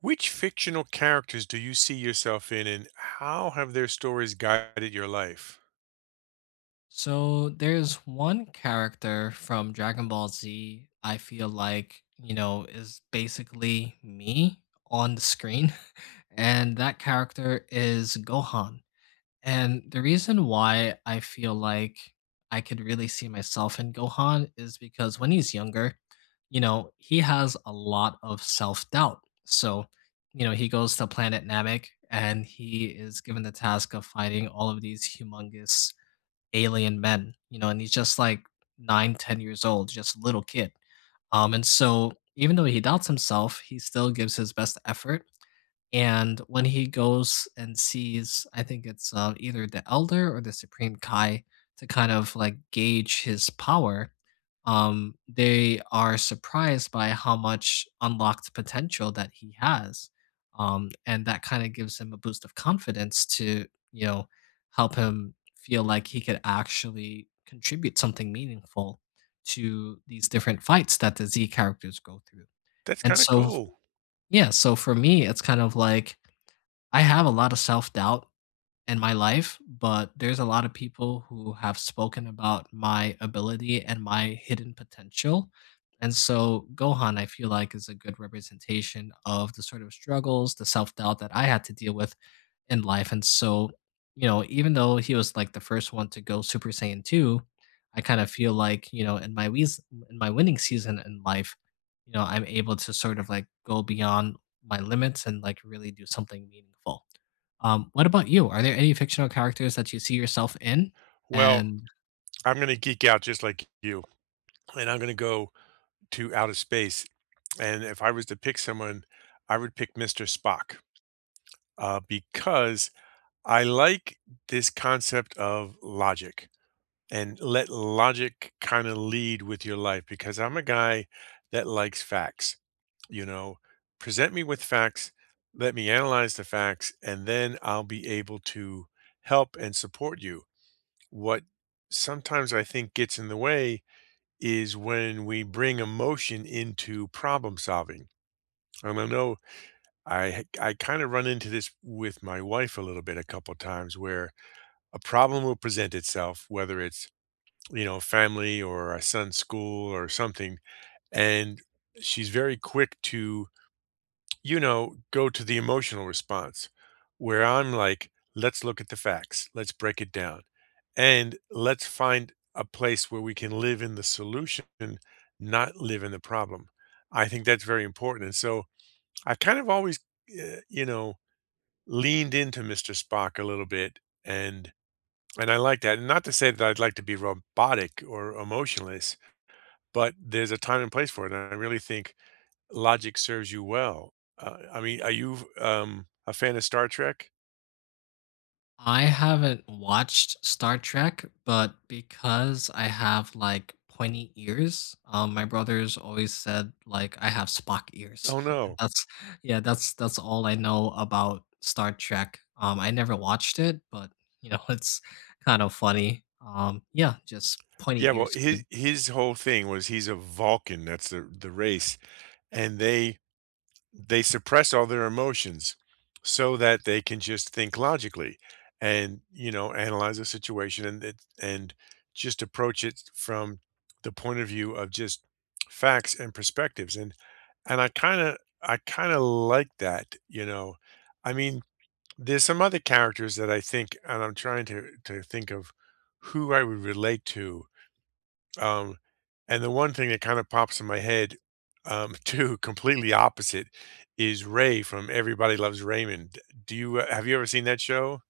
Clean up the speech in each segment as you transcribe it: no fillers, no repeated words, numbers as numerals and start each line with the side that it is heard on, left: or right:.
right: Which fictional characters do you see yourself in, and how have their stories guided your life?
left: So there's one character from Dragon Ball Z I feel like, you know, is basically me on the screen. And that character is Gohan. And the reason why I feel like I could really see myself in Gohan is because when he's younger, you know, he has a lot of self doubt. So, you know, he goes to planet Namek and he is given the task of fighting all of these humongous alien men, you know, and he's just like 9, 10 years old, just a little kid. And so even though he doubts himself, he still gives his best effort. And when he goes and sees, I think it's either the elder or the supreme Kai to kind of like gauge his power, they are surprised by how much unlocked potential that he has. And that kind of gives him a boost of confidence to, you know, help him feel like he could actually contribute something meaningful to these different fights that the Z characters go through.
right: That's
left: And
right: kind of
left: so,
right: cool.
left: yeah, so for me, it's kind of like I have a lot of self-doubt and my life, but there's a lot of people who have spoken about my ability and my hidden potential. And so Gohan, I feel like, is a good representation of the sort of struggles, the self doubt that I had to deal with in life. And so, you know, even though he was like the first one to go Super Saiyan 2, I kind of feel like, you know, in my winning season in life, you know, I'm able to sort of like go beyond my limits and like really do something meaningful. What about you? Are there any fictional characters that you see yourself in?
right: Well,
left: And
right: I'm going to geek out just like you, and I'm going to go to outer space. And if I was to pick someone, I would pick Mr. Spock because I like this concept of logic, and let logic kind of lead with your life because I'm a guy that likes facts. You know, present me with facts, let me analyze the facts, and then I'll be able to help and support you. What sometimes I think gets in the way is when we bring emotion into problem solving. And I know I kind of run into this with my wife a little bit a couple times where a problem will present itself, whether it's family or our son's school or something. And she's very quick to, you know, go to the emotional response where I'm like, let's look at the facts, let's break it down, and let's find a place where we can live in the solution, not live in the problem. I think that's very important. And so I kind of always, you know, leaned into Mr. Spock a little bit, and I like that. And not to say that I'd like to be robotic or emotionless, but there's a time and place for it, and I really think logic serves you well. I mean, are you a fan of Star Trek?
left: I haven't watched Star Trek, but because I have like pointy ears, my brothers always said like I have Spock ears,
right: Oh
left: and
right: no.
left: that's yeah, that's all I know about Star Trek. I never watched it, but you know it's kind of funny. Yeah, just
right: Yeah,
left: pointy
right: well,
left: ears.
right: his whole thing was he's a Vulcan. That's the race, and they suppress all their emotions so that they can just think logically and, you know, analyze a situation. And it, and just approach it from the point of view of just facts and perspectives. And I kinda like that, you know? I mean, there's some other characters that I think, and I'm trying to think of who I would relate to, um, and the one thing that kinda pops in my head, too, completely opposite, is Ray from Everybody Loves Raymond. Do you have you ever seen that show?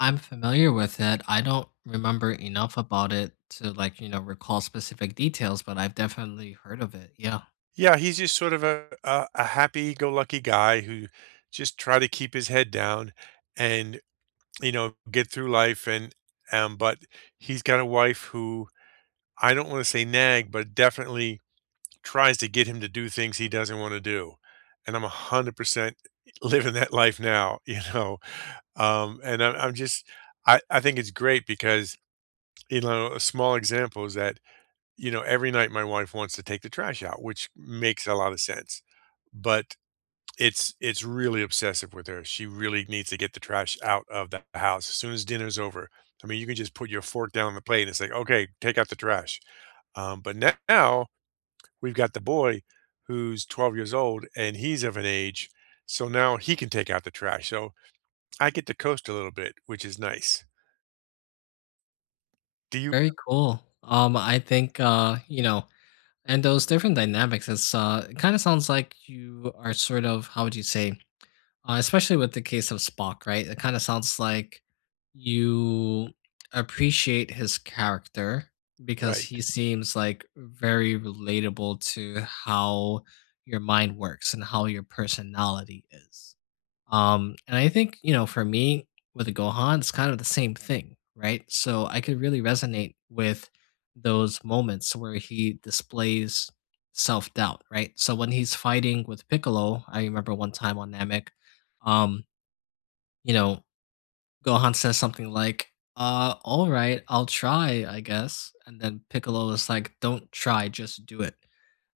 left: I'm familiar with it. I don't remember enough about it to like, you know, recall specific details, but I've definitely heard of it. Yeah.
right: Yeah, he's just sort of a happy-go-lucky guy who just try to keep his head down and, you know, get through life. And But he's got a wife who, I don't want to say nag, but definitely tries to get him to do things he doesn't want to do. And I'm 100% living that life now, you know. And I'm just, I think it's great because, you know, a small example is that, you know, every night my wife wants to take the trash out, which makes a lot of sense. But it's really obsessive with her. She really needs to get the trash out of the house as soon as dinner's over. I mean, you can just put your fork down on the plate and it's like, "Okay, take out the trash." But n now we've got the boy who's 12 years old, and he's of an age, so now he can take out the trash. So I get to coast a little bit, which is nice. Do you
left: Very cool. I think you know, and those different dynamics, it's it kind of sounds like you are sort of, how would you say, Especially with the case of Spock, right? It kind of sounds like you appreciate his character because he
right: right,
left: seems like very relatable to how your mind works and how your personality is. And I think, you know, for me with the Gohan, it's kind of the same thing, right? So I could really resonate with those moments where he displays self doubt, right? So when he's fighting with Piccolo, I remember one time on Namek, um, you know, Gohan says something like, all right, I'll try, I guess. And then Piccolo is like, don't try, just do it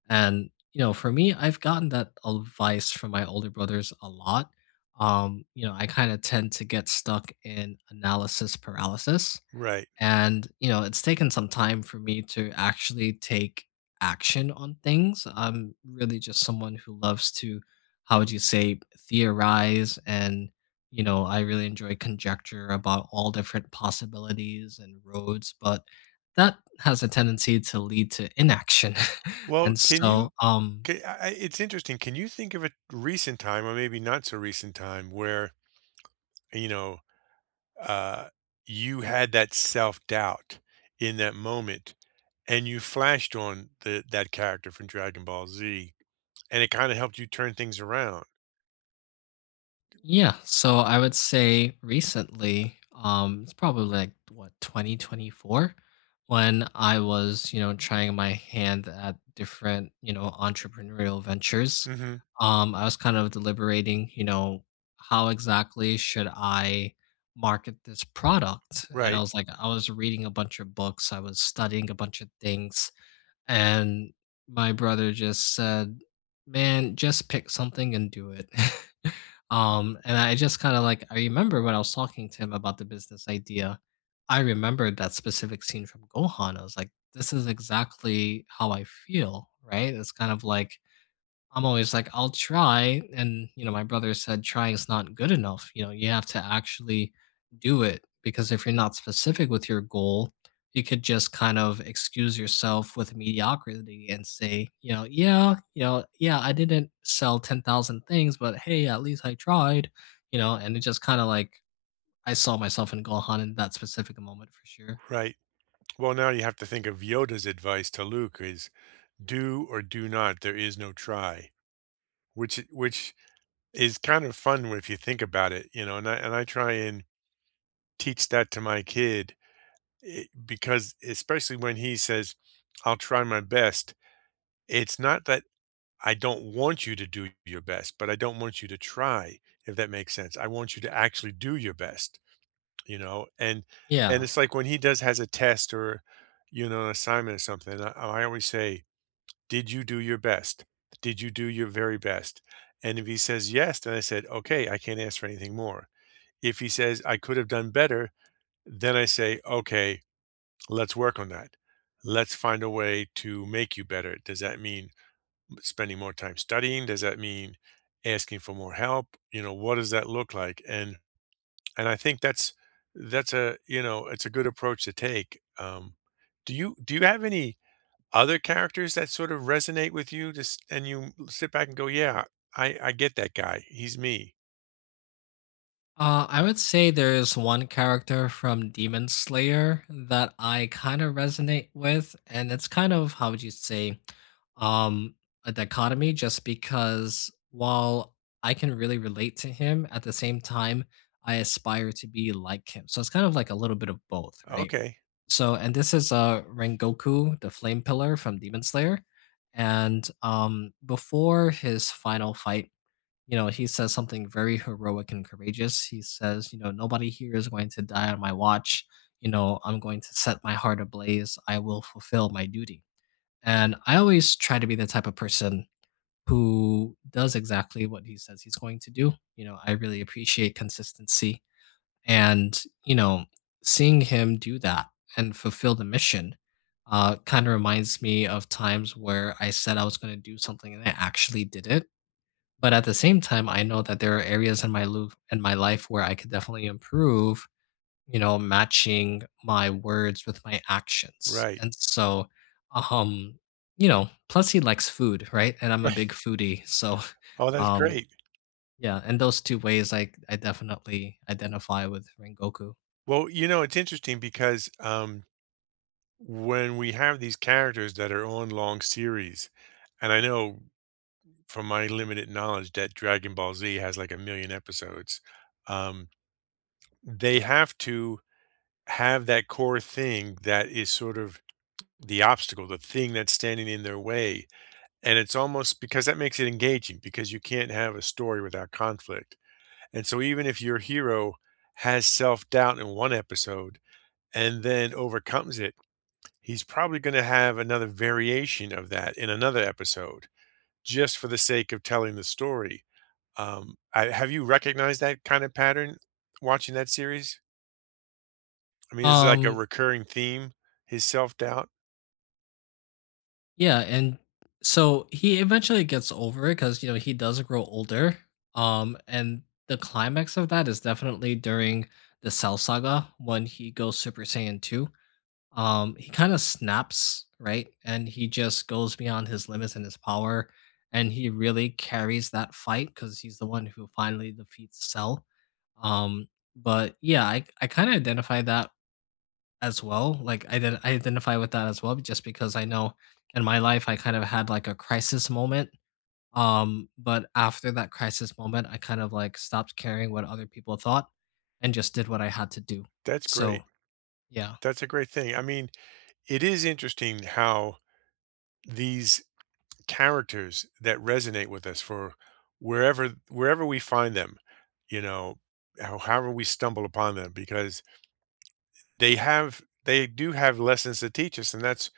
left: and, you know, for me, I've gotten that advice from my older brothers a lot. You know, I kind of tend to get stuck in analysis paralysis.
right: right.
left: And, you know, it's taken some time for me to actually take action on things. I'm really just someone who loves to, how would you say, theorize and, you know, I really enjoy conjecture about all different possibilities and roads, but that has a tendency to lead to inaction.
right: Well,
left: and
right: can
left: so,
right: you
left: um,
right: ca I it's interesting. Can you think of a recent time, or maybe not so recent time, where, you know, uh, you had that self doubt in that moment, and you flashed on that character from Dragon Ball Z, and it kind of helped you turn things around.
left: Yeah, so I would say recently, it's probably like what 2024 when I was, you know, trying my hand at different, you know, entrepreneurial ventures.
right: Hmm.
left: I was kind of deliberating, you know, how exactly should I market this product? And I
right: Right,
left: was like, I was reading a bunch of books, I was studying a bunch of things, and my brother just said, "Man, just pick something and do it." And I just kind of like I remember when I was talking to him about the business idea, I remembered that specific scene from Gohan. I was like, "This is exactly how I feel." Right? It's kind of like I'm always like, I'll try. And, you know, my brother said, trying's not good enough. You know, you have to actually do it because if you're not specific with your goal, you could just kind of excuse yourself with mediocrity and say, you know, yeah, I didn't sell 10,000 things, but hey, at least I tried, you know, and it just kind of like I saw myself in Gohan in that specific moment for sure.
right: right. Well, now you have to think of Yoda's advice to Luke is do or do not. There is no try, which is kind of fun if you think about it, you know. And I try and teach that to my kid, because especially when he says, "I'll try my best," it's not that I don't want you to do your best, but I don't want you to try, if that makes sense. I want you to actually do your best, you know? And
left: Yeah.
right: it's like when he does has a test or, you know, an assignment or something, I always say, "Did you do your best? Did you do your very best?" And if he says yes, then I said, "Okay, I can't ask for anything more." If he says I could have done better, then I say, "Okay, let's work on that. Let's find a way to make you better." Does that mean spending more time studying? Does that mean asking for more help? You know, what does that look like? And I think that's a you know it's a good approach to take. Do you have any other characters that sort of resonate with you? Just and you sit back and go, yeah, I get that guy. He's me.
left: I would say there's one character from Demon Slayer that I kind of resonate with, and it's kind of how would you say, um, a dichotomy. Just because while I can really relate to him, at the same time I aspire to be like him. So it's kind of like a little bit of both, right?
right: Okay,
left: So, and this is Rengoku, the Flame Pillar from Demon Slayer, and before his final fight. You know, he says something very heroic and courageous. He says, you know, nobody here is going to die on my watch. You know, I'm going to set my heart ablaze. I will fulfill my duty. And I always try to be the type of person who does exactly what he says he's going to do. You know, I really appreciate consistency. And, you know, seeing him do that and fulfill the mission kind of reminds me of times where I said I was going to do something and I actually did it but at the same time, I know that there are areas in my life where I could definitely improve, you know, matching my words with my actions.
right: right,
left: Um, you know, plus he likes food, right? And I'm a
right: right.
left: big foodie. So,
right: Oh, that's
left: um,
right: great.
left: yeah, and those two ways I definitely identify with Rengoku.
right: Well, you know, it's interesting because, when we have these characters that are on long series, and I know from my limited knowledge that Dragon Ball Z has like a million episodes. Um, they have to have that core thing that is sort of the obstacle, the thing that's standing in their way. And it's almost because that makes it engaging because you can't have a story without conflict. And so even if your hero has self doubt in one episode and then overcomes it, he's probably going to have another variation of that in another episode just for the sake of telling the story. I have you recognized that kind of pattern watching that series? I mean, it's like a
left: Um
right: recurring theme, his self-doubt?
left: Yeah, and so he eventually gets over it because you know he does grow older. And the climax of that is definitely during the Cell Saga when he goes Super Saiyan 2. He kind of snaps, right? And he just goes beyond his limits and his power, and he really carries that fight because he's the one who finally defeats Cell. Um, but yeah, I kind of identify that as well, like, I identify with that as well just because I know in my life I kind of had, like, a crisis moment, but after that crisis moment, I kind of, like, stopped caring what other people thought and just did what I had to do.
right: That's
left: So,
right: great.
left: yeah.
right: That's a great thing. I mean, it is interesting how these characters that resonate with us for wherever we find them, you know, how- however we stumble upon them, because they do have lessons to teach us, and that's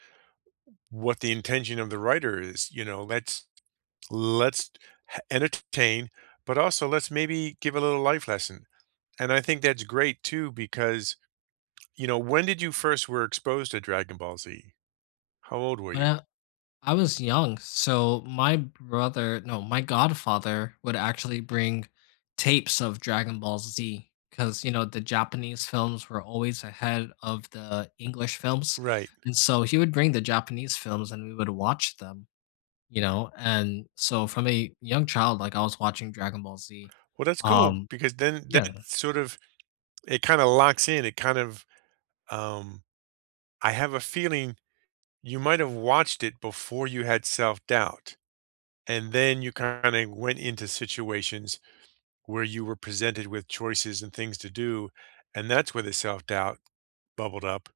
right: what the intention of the writer is. You know, let's — let's h entertain, but also let's maybe give a little life lesson. And I think that's great too because, you know, when did you first were exposed to Dragon Ball Z? How old were
left: But,
right: you?
left: uh I was young, so my brother, no, my godfather would actually bring tapes of Dragon Ball Z because, you know, the Japanese films were always ahead of the English films.
right: Right.
left: And so he would bring the Japanese films and we would watch them, you know. And so from a young child, like I was watching Dragon Ball Z.
right: Well, that's cool
left: Um,
right: because then
left: yeah,
right: that sort of it kinda locks in, it kind of, um I have a feeling you might have watched it before you had self-doubt, and then you kinda went into situations where you were presented with choices and things to do, and that's where the self-doubt bubbled up,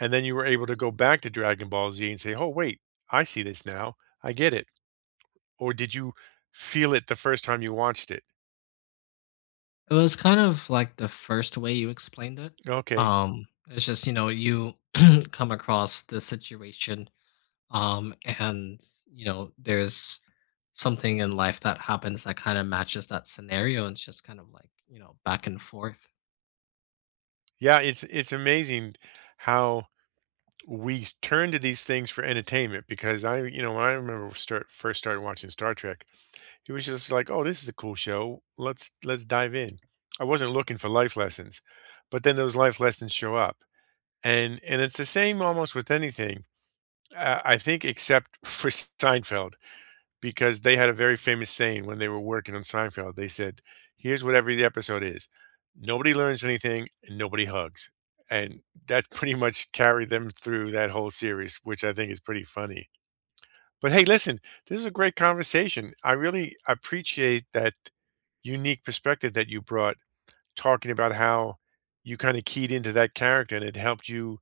right: and then you were able to go back to Dragon Ball Z and say, "Oh, wait, I see this now. I get it." Or did you feel it the first time you watched it?
left: it was kind of like the first way you explained it.
right: Okay.
left: It's just, you know, you come across the situation Um, and you know, there's something in life that happens that kind of matches that scenario, and it's just kind of like you know back and forth.
right: Yeah, it's amazing how we s- turn to these things for entertainment because I, you know, when I remember start, first started watching Star Trek, it was just like, "Oh, this is a cool show. Let's dive in." I wasn't looking for life lessons, but then those life lessons show up. And it's the same almost with anything, I think except for Seinfeld, because they had a very famous saying when they were working on Seinfeld. They said, "Here's what every episode is. Nobody learns anything and nobody hugs." And that pretty much carried them through that whole series, which I think is pretty funny. But hey, listen, this is a great conversation. I really appreciate that unique perspective that you brought, talking about how you kinda keyed into that character and it helped you,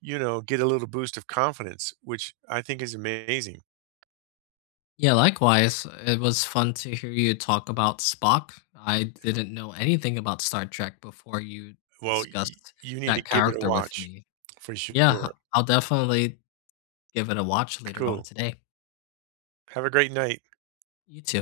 right: you know, get a little boost of confidence, which I think is amazing.
left: Yeah, likewise, it was fun to hear you talk about Spock. I didn't know anything about Star Trek before you
right: Well, y
left: discussed
right: you need to
left: that
right: give it a
left: character with
right: watch
left: me.
right: for
left: Yeah,
right: sure.
left: I'll definitely give it a watch later on
right: Cool.
left: today.
right: Have a great night.
left: You too.